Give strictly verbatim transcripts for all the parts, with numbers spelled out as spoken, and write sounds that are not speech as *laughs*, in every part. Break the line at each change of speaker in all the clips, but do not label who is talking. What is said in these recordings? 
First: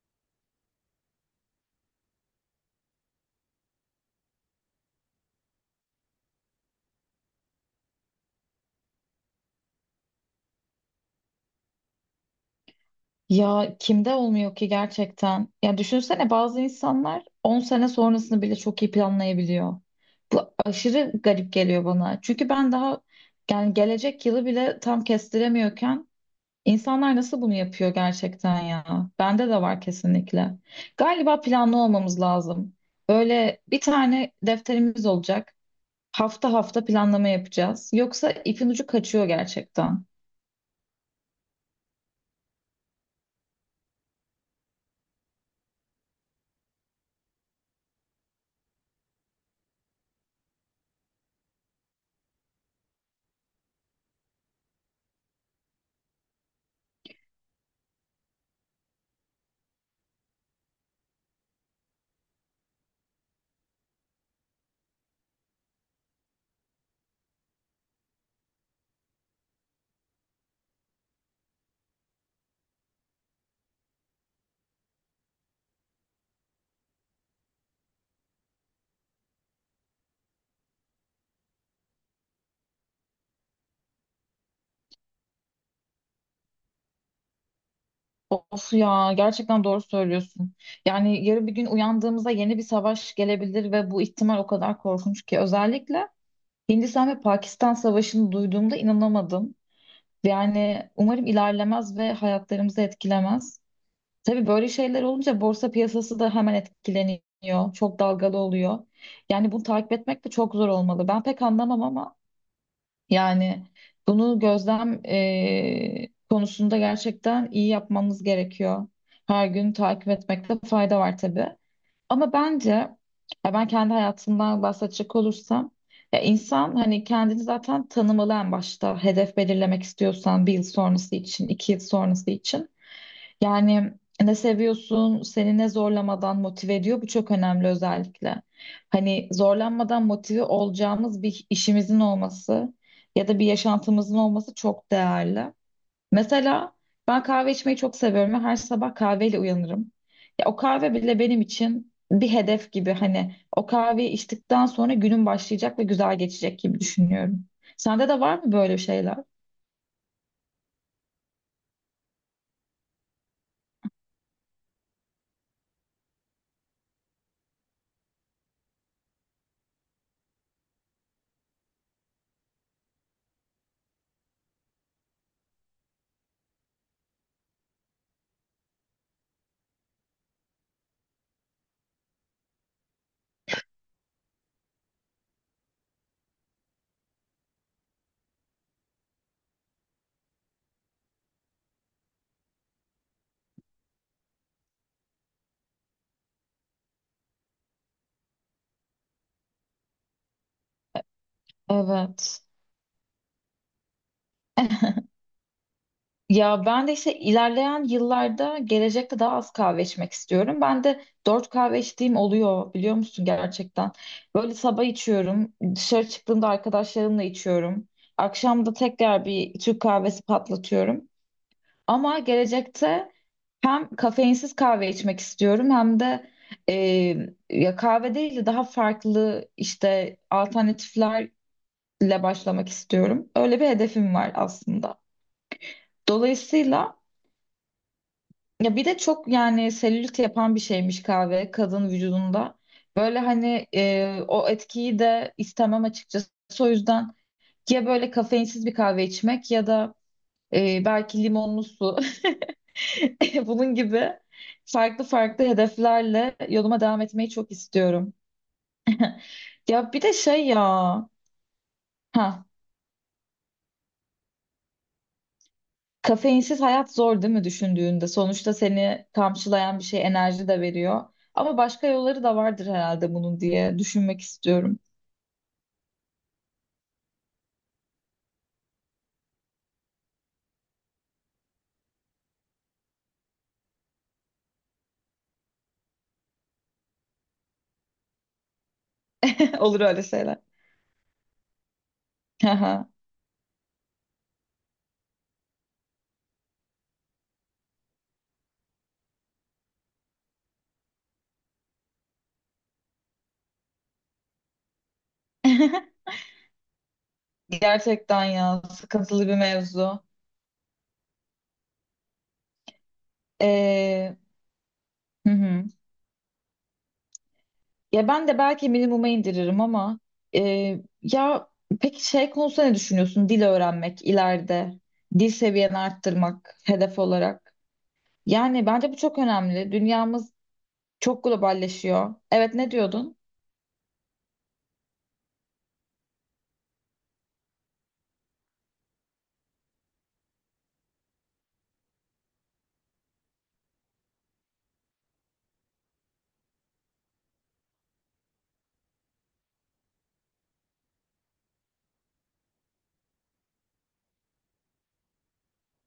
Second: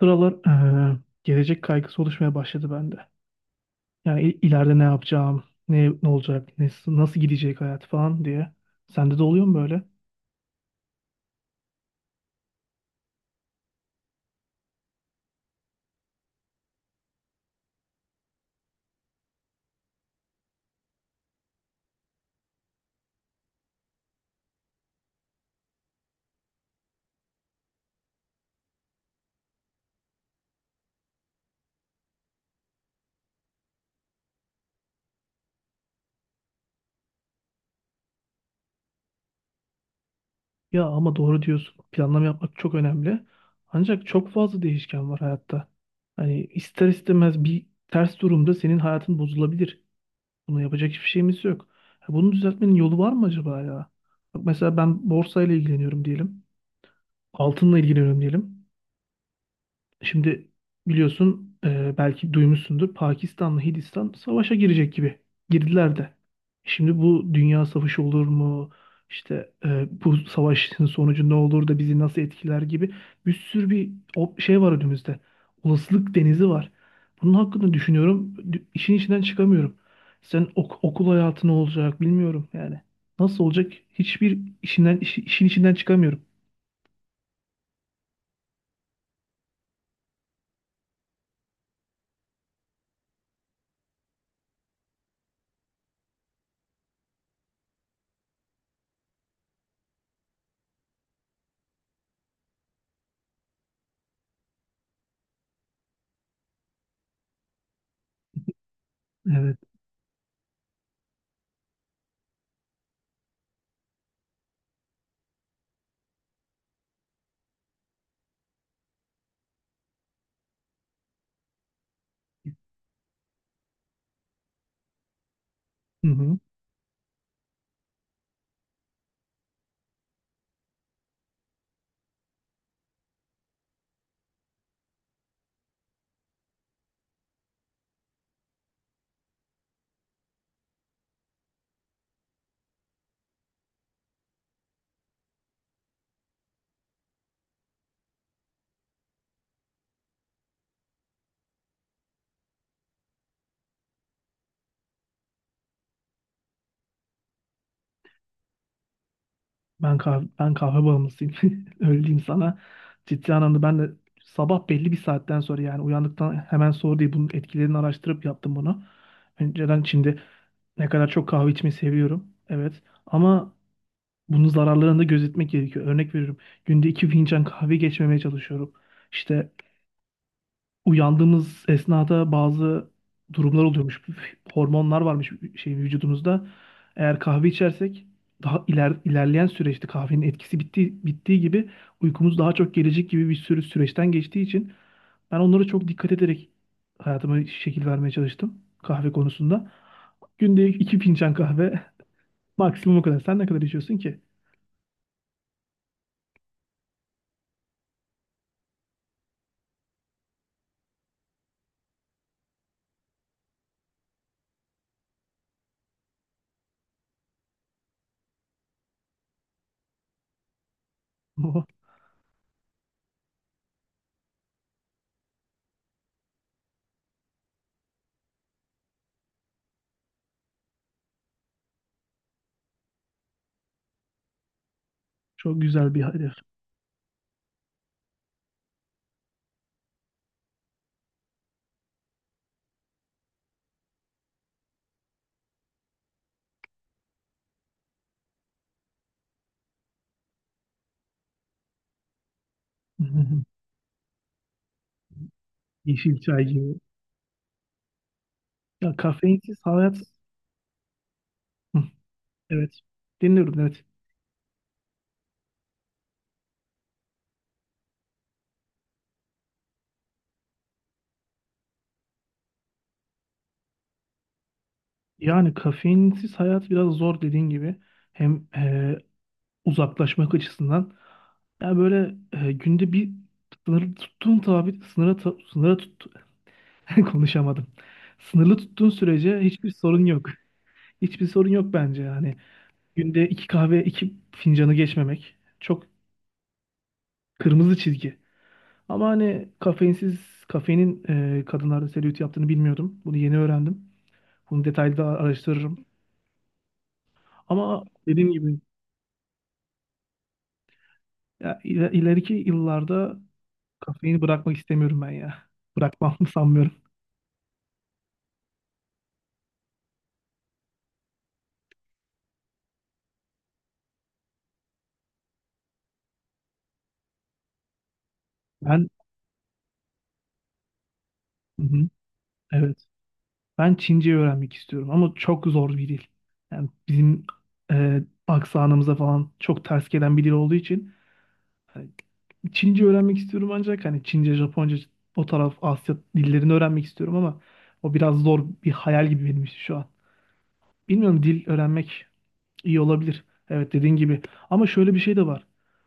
Sıralar eee, gelecek kaygısı oluşmaya başladı bende. Yani il- ileride ne yapacağım, ne ne olacak, ne, nasıl gidecek hayat falan diye. Sende de oluyor mu böyle?
Ya kimde olmuyor ki gerçekten? Ya düşünsene bazı insanlar on sene sonrasını bile çok iyi planlayabiliyor. Bu aşırı garip geliyor bana. Çünkü ben daha yani gelecek yılı bile tam kestiremiyorken insanlar nasıl bunu yapıyor gerçekten ya? Bende de var kesinlikle. Galiba planlı olmamız lazım. Böyle bir tane defterimiz olacak. Hafta hafta planlama yapacağız. Yoksa ipin ucu kaçıyor gerçekten.
Ya ama doğru diyorsun. Planlama yapmak çok önemli. Ancak çok fazla değişken var hayatta. Hani ister istemez bir ters durumda senin hayatın bozulabilir. Bunu yapacak hiçbir şeyimiz yok. Ya bunu düzeltmenin yolu var mı acaba ya? Bak mesela ben borsayla ilgileniyorum diyelim. Altınla ilgileniyorum diyelim. Şimdi biliyorsun e, belki duymuşsundur Pakistan'la Hindistan savaşa girecek gibi girdiler de. Şimdi bu dünya savaşı olur mu? İşte e, bu savaşın sonucu ne olur da bizi nasıl etkiler gibi bir sürü bir o şey var önümüzde. Olasılık denizi var. Bunun hakkında düşünüyorum. Dü- İşin içinden çıkamıyorum. Sen ok- okul hayatı ne olacak bilmiyorum yani. Nasıl olacak? Hiçbir işinden işi- işin içinden çıkamıyorum.
Of ya gerçekten doğru söylüyorsun. Yani yarın bir gün uyandığımızda yeni bir savaş gelebilir ve bu ihtimal o kadar korkunç ki. Özellikle Hindistan ve Pakistan savaşını duyduğumda inanamadım. Yani umarım ilerlemez ve hayatlarımızı etkilemez. Tabii böyle şeyler olunca borsa piyasası da hemen etkileniyor. Çok dalgalı oluyor. Yani
Evet.
bunu takip etmek de çok zor olmalı. Ben pek anlamam ama yani bunu gözlem eee, konusunda gerçekten iyi yapmamız gerekiyor. Her gün takip etmekte fayda var tabii. Ama bence ya ben kendi hayatımdan bahsedecek olursam
Hı
ya
hı.
insan hani kendini zaten tanımalı en başta hedef belirlemek istiyorsan bir yıl sonrası için, iki yıl sonrası için. Yani ne seviyorsun, seni ne zorlamadan motive ediyor bu çok önemli özellikle. Hani zorlanmadan motive olacağımız bir işimizin olması ya da bir yaşantımızın olması çok değerli. Mesela ben kahve içmeyi çok seviyorum ve her sabah kahveyle uyanırım. Ya o kahve bile benim için bir hedef gibi hani o kahveyi içtikten sonra günüm başlayacak ve güzel geçecek gibi düşünüyorum. Sende de var mı böyle şeyler?
Ben kahve, ben kahve bağımlısıyım. *laughs* Öyle diyeyim sana. Ciddi anlamda ben de sabah belli bir saatten sonra yani uyandıktan hemen sonra değil bunun etkilerini araştırıp yaptım bunu. Önceden şimdi ne kadar çok kahve içmeyi seviyorum. Evet. Ama bunun zararlarını da gözetmek gerekiyor. Örnek veriyorum. Günde iki fincan kahve geçmemeye çalışıyorum. İşte uyandığımız esnada bazı durumlar oluyormuş. Hormonlar varmış şey vücudumuzda. Eğer kahve içersek daha iler, ilerleyen süreçte kahvenin etkisi bitti bittiği gibi uykumuz daha çok gelecek gibi bir sürü süreçten geçtiği için ben onlara çok dikkat ederek hayatıma şekil vermeye çalıştım kahve konusunda. Günde iki fincan kahve
Evet.
*laughs* maksimum o kadar. Sen ne kadar içiyorsun ki?
Ya ben de işte ilerleyen yıllarda gelecekte daha az kahve içmek istiyorum. Ben de dört kahve içtiğim oluyor biliyor musun gerçekten. Böyle sabah içiyorum, dışarı çıktığımda arkadaşlarımla içiyorum. Akşam da tekrar bir Türk kahvesi patlatıyorum.
Oh,
Ama gelecekte hem kafeinsiz kahve içmek istiyorum hem de e, ya kahve değil de daha farklı işte alternatiflerle başlamak istiyorum. Öyle bir hedefim var aslında.
çok güzel bir hedef.
Dolayısıyla ya bir de çok yani selülit yapan bir şeymiş kahve kadın vücudunda. Böyle hani e, o etkiyi de istemem açıkçası. O yüzden ya böyle kafeinsiz bir kahve içmek ya da e, belki limonlu su. *laughs* *laughs*
*laughs*
Bunun gibi farklı farklı
Yeşil
hedeflerle
çay gibi.
yoluma devam etmeyi çok istiyorum.
Ya kafeinsiz
Ya
hayat.
bir de şey ya,
*laughs*
ha
Evet. Dinliyorum, evet.
kafeinsiz hayat zor değil mi düşündüğünde? Sonuçta seni kamçılayan bir şey enerji de veriyor. Ama başka yolları da vardır herhalde bunun diye düşünmek istiyorum.
Yani kafeinsiz hayat biraz zor dediğin gibi. Hem e, uzaklaşmak açısından. Yani böyle e, günde bir sınır tuttuğun tabi sınıra ta- sınıra tut *laughs* konuşamadım. Sınırlı tuttuğun sürece
*laughs*
hiçbir
Olur öyle
sorun yok.
şeyler.
Hiçbir sorun yok bence yani.
Haha.
Günde iki kahve iki fincanı geçmemek çok kırmızı çizgi. Ama hani kafeinsiz kafeinin e, kadınlarda selülit yaptığını bilmiyordum. Bunu yeni öğrendim. Bunu detaylı da araştırırım. Ama
Gerçekten
dediğim gibi
ya sıkıntılı bir mevzu.
ya iler- ileriki yıllarda
Ee,
kafeini bırakmak istemiyorum ben
hı
ya.
hı.
Bırakmam *laughs* sanmıyorum.
Ya ben de belki minimuma indiririm ama e, ya peki şey konusunda ne düşünüyorsun? Dil öğrenmek ileride, dil seviyeni arttırmak hedef olarak. Yani
Ben
bence bu çok önemli. Dünyamız çok
hı hı,
globalleşiyor. Evet ne
evet.
diyordun?
Ben Çince öğrenmek istiyorum ama çok zor bir dil. Yani bizim e, aksanımıza falan çok ters gelen bir dil olduğu için hani Çince öğrenmek istiyorum ancak hani Çince, Japonca o taraf Asya dillerini öğrenmek istiyorum ama o biraz zor bir hayal gibi benim için şu an. Bilmiyorum, dil öğrenmek iyi olabilir. Evet, dediğin gibi. Ama şöyle bir şey de var.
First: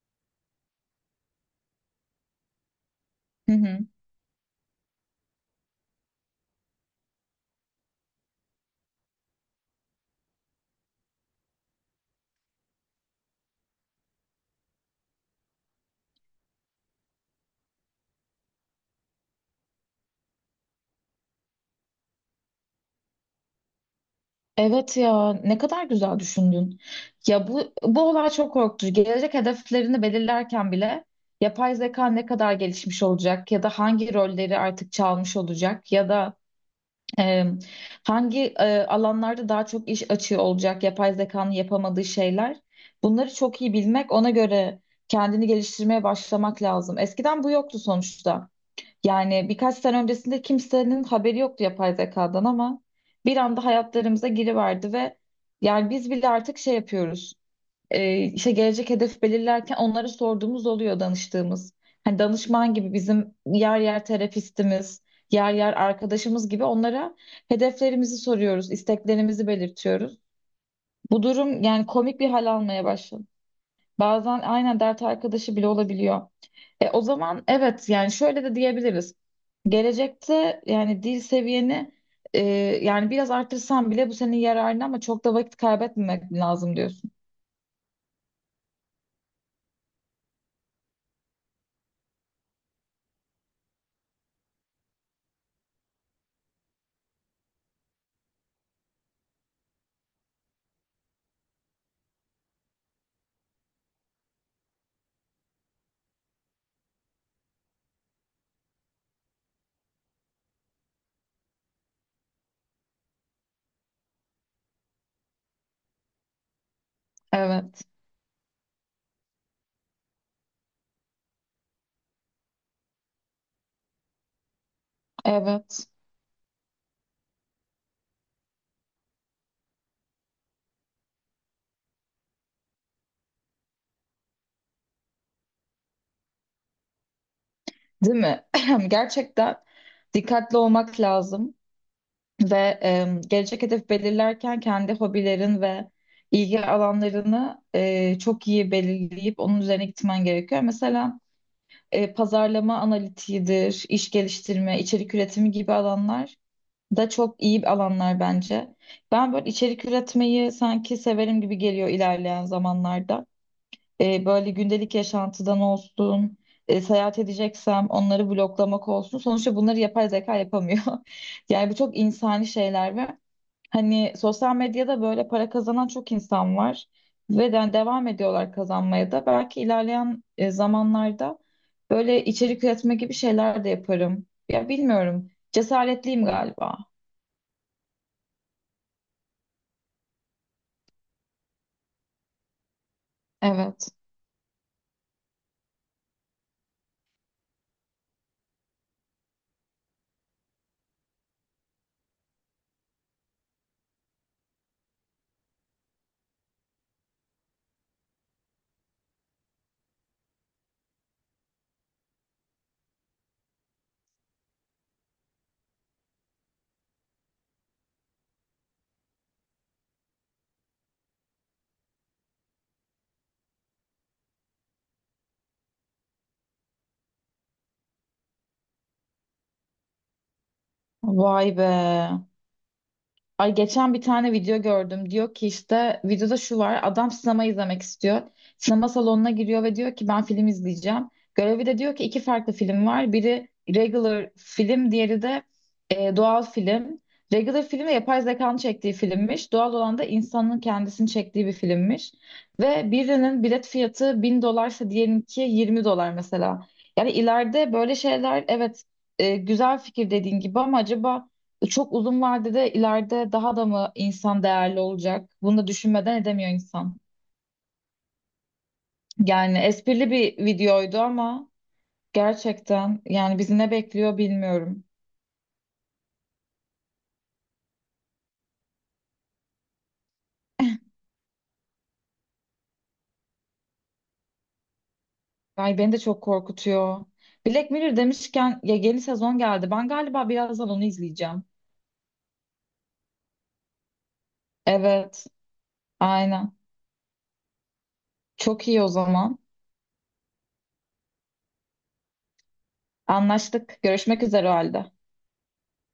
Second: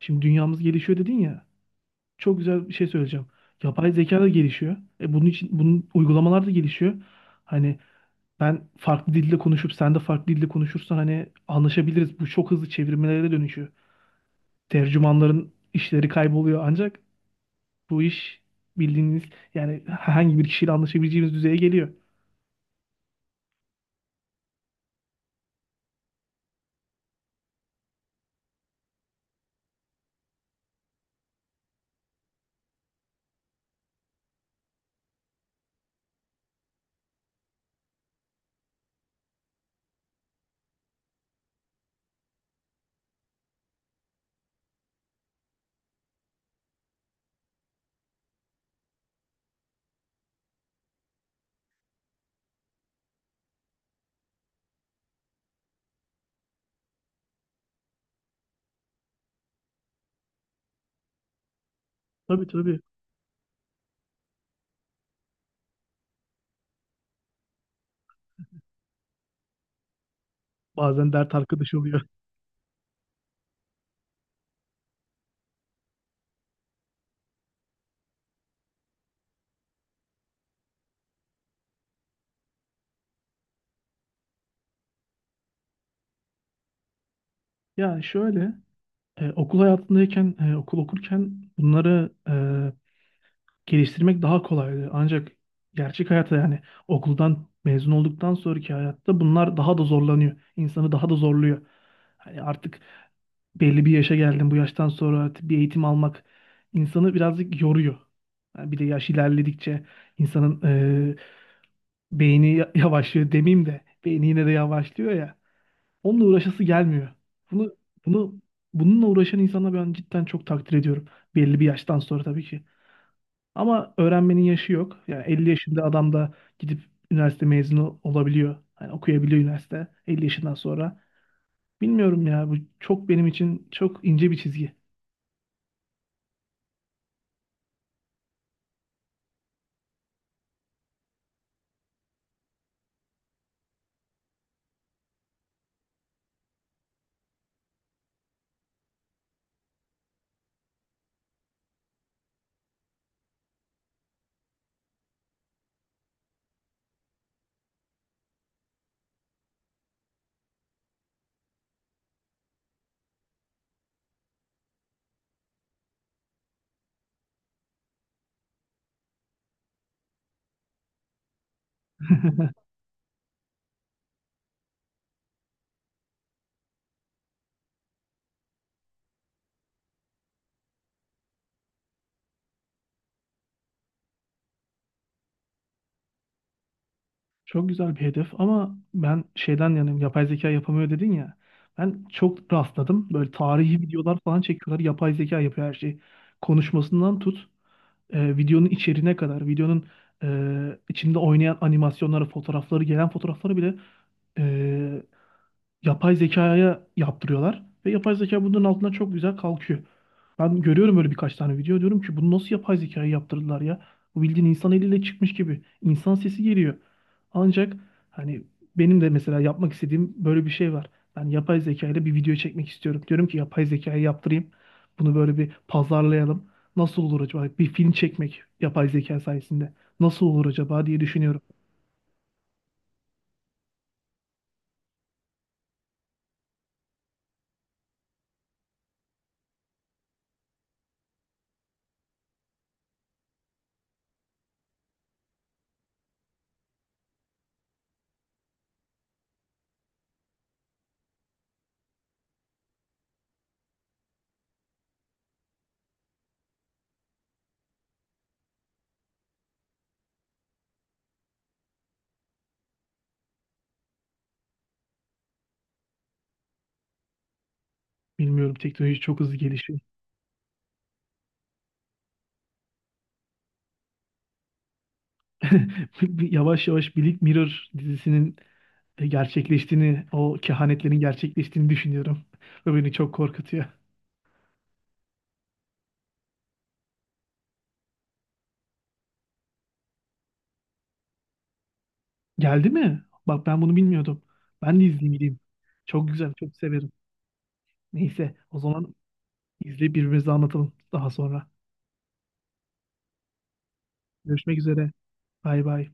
Şimdi dünyamız gelişiyor dedin ya. Çok güzel bir şey söyleyeceğim.
Hı hı.
Yapay zeka da gelişiyor. E bunun için bunun uygulamalar da gelişiyor. Hani ben farklı dilde konuşup sen de farklı dilde konuşursan hani anlaşabiliriz. Bu çok hızlı çevirmelere dönüşüyor. Tercümanların işleri kayboluyor, ancak bu iş bildiğiniz yani herhangi bir kişiyle anlaşabileceğimiz düzeye geliyor.
Evet ya ne kadar güzel düşündün. Ya bu bu olay çok korkutucu. Gelecek hedeflerini belirlerken bile yapay zeka ne kadar gelişmiş olacak ya da hangi rolleri artık çalmış olacak ya da Eee, hangi eee, alanlarda daha çok iş açığı olacak, yapay zekanın yapamadığı şeyler. Bunları çok iyi bilmek, ona göre kendini geliştirmeye başlamak lazım. Eskiden bu yoktu sonuçta. Yani birkaç sene öncesinde kimsenin haberi yoktu yapay zekadan ama bir anda hayatlarımıza giriverdi ve yani biz bile artık şey yapıyoruz e, işte gelecek hedef belirlerken onlara sorduğumuz oluyor danıştığımız. Hani
Tabii,
danışman
tabii.
gibi bizim yer yer terapistimiz, yer yer arkadaşımız gibi onlara hedeflerimizi soruyoruz, isteklerimizi belirtiyoruz.
Bazen
Bu
dert
durum
arkadaşı
yani
oluyor. *laughs*
komik bir hal almaya başladı. Bazen aynen dert arkadaşı bile olabiliyor. E, o zaman evet yani şöyle de diyebiliriz. Gelecekte yani dil seviyeni e, yani biraz artırsan bile bu senin yararına ama çok da vakit kaybetmemek lazım diyorsun.
Ya şöyle e, okul hayatındayken e, okul okurken bunları e, geliştirmek daha kolaydı. Ancak gerçek hayata yani okuldan mezun olduktan sonraki hayatta bunlar daha da zorlanıyor. İnsanı daha da zorluyor. Hani artık belli bir yaşa geldim. Bu yaştan sonra artık bir eğitim almak insanı birazcık yoruyor. Yani bir de yaş ilerledikçe insanın e, beyni ya- yavaşlıyor demeyeyim de beyni yine de yavaşlıyor ya. Onunla uğraşası gelmiyor. Bunu
Evet,
bunu bununla uğraşan insanı ben cidden çok takdir ediyorum. Belli bir yaştan sonra tabii ki. Ama öğrenmenin yaşı yok. Yani elli yaşında
evet.
adam da gidip üniversite mezunu olabiliyor. Hani okuyabiliyor üniversite elli yaşından sonra. Bilmiyorum ya, bu çok benim için çok ince bir çizgi.
Değil mi? *laughs* *clears throat* Gerçekten dikkatli olmak lazım ve e, gelecek hedef belirlerken kendi hobilerin ve ilgi alanlarını e, çok iyi belirleyip onun üzerine gitmen gerekiyor. Mesela e, pazarlama analitiğidir, iş geliştirme, içerik üretimi gibi alanlar da çok iyi alanlar bence. Ben böyle içerik üretmeyi sanki severim gibi geliyor ilerleyen zamanlarda. E, böyle gündelik yaşantıdan olsun, e, seyahat edeceksem onları bloklamak olsun. Sonuçta bunları yapay zeka yapamıyor. *laughs* Yani bu çok insani
*laughs*
şeyler ve hani sosyal medyada böyle para kazanan çok insan var ve de, hani devam ediyorlar kazanmaya da. Belki ilerleyen e, zamanlarda böyle içerik üretme gibi şeyler de yaparım. Ya bilmiyorum. Cesaretliyim galiba.
Çok güzel bir hedef ama ben şeyden yanayım, yapay zeka yapamıyor dedin ya. Ben çok rastladım. Böyle tarihi
Evet.
videolar falan çekiyorlar. Yapay zeka yapıyor her şeyi. Konuşmasından tut e, videonun içeriğine kadar, videonun e, içinde oynayan animasyonları, fotoğrafları, gelen fotoğrafları bile e, yapay zekaya yaptırıyorlar. Ve yapay zeka bunun altından çok güzel kalkıyor. Ben görüyorum öyle birkaç tane video, diyorum ki bunu nasıl yapay zekaya yaptırdılar ya? Bu bildiğin insan eliyle çıkmış gibi. İnsan sesi geliyor. Ancak hani benim de mesela yapmak istediğim böyle bir şey var. Ben yapay zeka ile bir video çekmek istiyorum. Diyorum ki yapay zekaya yaptırayım. Bunu böyle bir pazarlayalım. Nasıl olur acaba? Bir film çekmek yapay zeka sayesinde. Nasıl olur acaba diye düşünüyorum.
Vay be. Ay geçen bir tane video gördüm. Diyor ki işte videoda şu var. Adam sinema izlemek istiyor. Sinema salonuna giriyor ve diyor ki ben film izleyeceğim. Görevi de diyor ki iki farklı film var. Biri regular film, diğeri de e, doğal film. Regular film de yapay zekanın çektiği filmmiş. Doğal olan da insanın kendisini çektiği bir filmmiş. Ve birinin bilet fiyatı 1000 dolarsa diyelinki yirmi dolar mesela. Yani ileride böyle şeyler evet e, güzel fikir dediğin gibi ama acaba çok uzun vadede ileride daha da mı insan değerli olacak? Bunu da düşünmeden edemiyor insan.
Bilmiyorum, teknoloji çok hızlı
Yani
gelişiyor.
esprili bir videoydu ama gerçekten yani bizi ne bekliyor bilmiyorum.
*laughs* Yavaş yavaş Black Mirror dizisinin e, gerçekleştiğini, o kehanetlerin gerçekleştiğini düşünüyorum. *laughs* Ve beni çok korkutuyor.
Ay beni de çok korkutuyor. Black Mirror demişken ya yeni sezon geldi. Ben galiba birazdan onu izleyeceğim.
Geldi mi? Bak ben bunu bilmiyordum. Ben de izleyeyim
Evet,
gideyim. Çok güzel, çok
aynen.
severim. Neyse o
Çok iyi o
zaman
zaman.
izleyip birbirimize anlatalım daha sonra.
Anlaştık. Görüşmek üzere o
Görüşmek üzere.
halde.
Bay bay.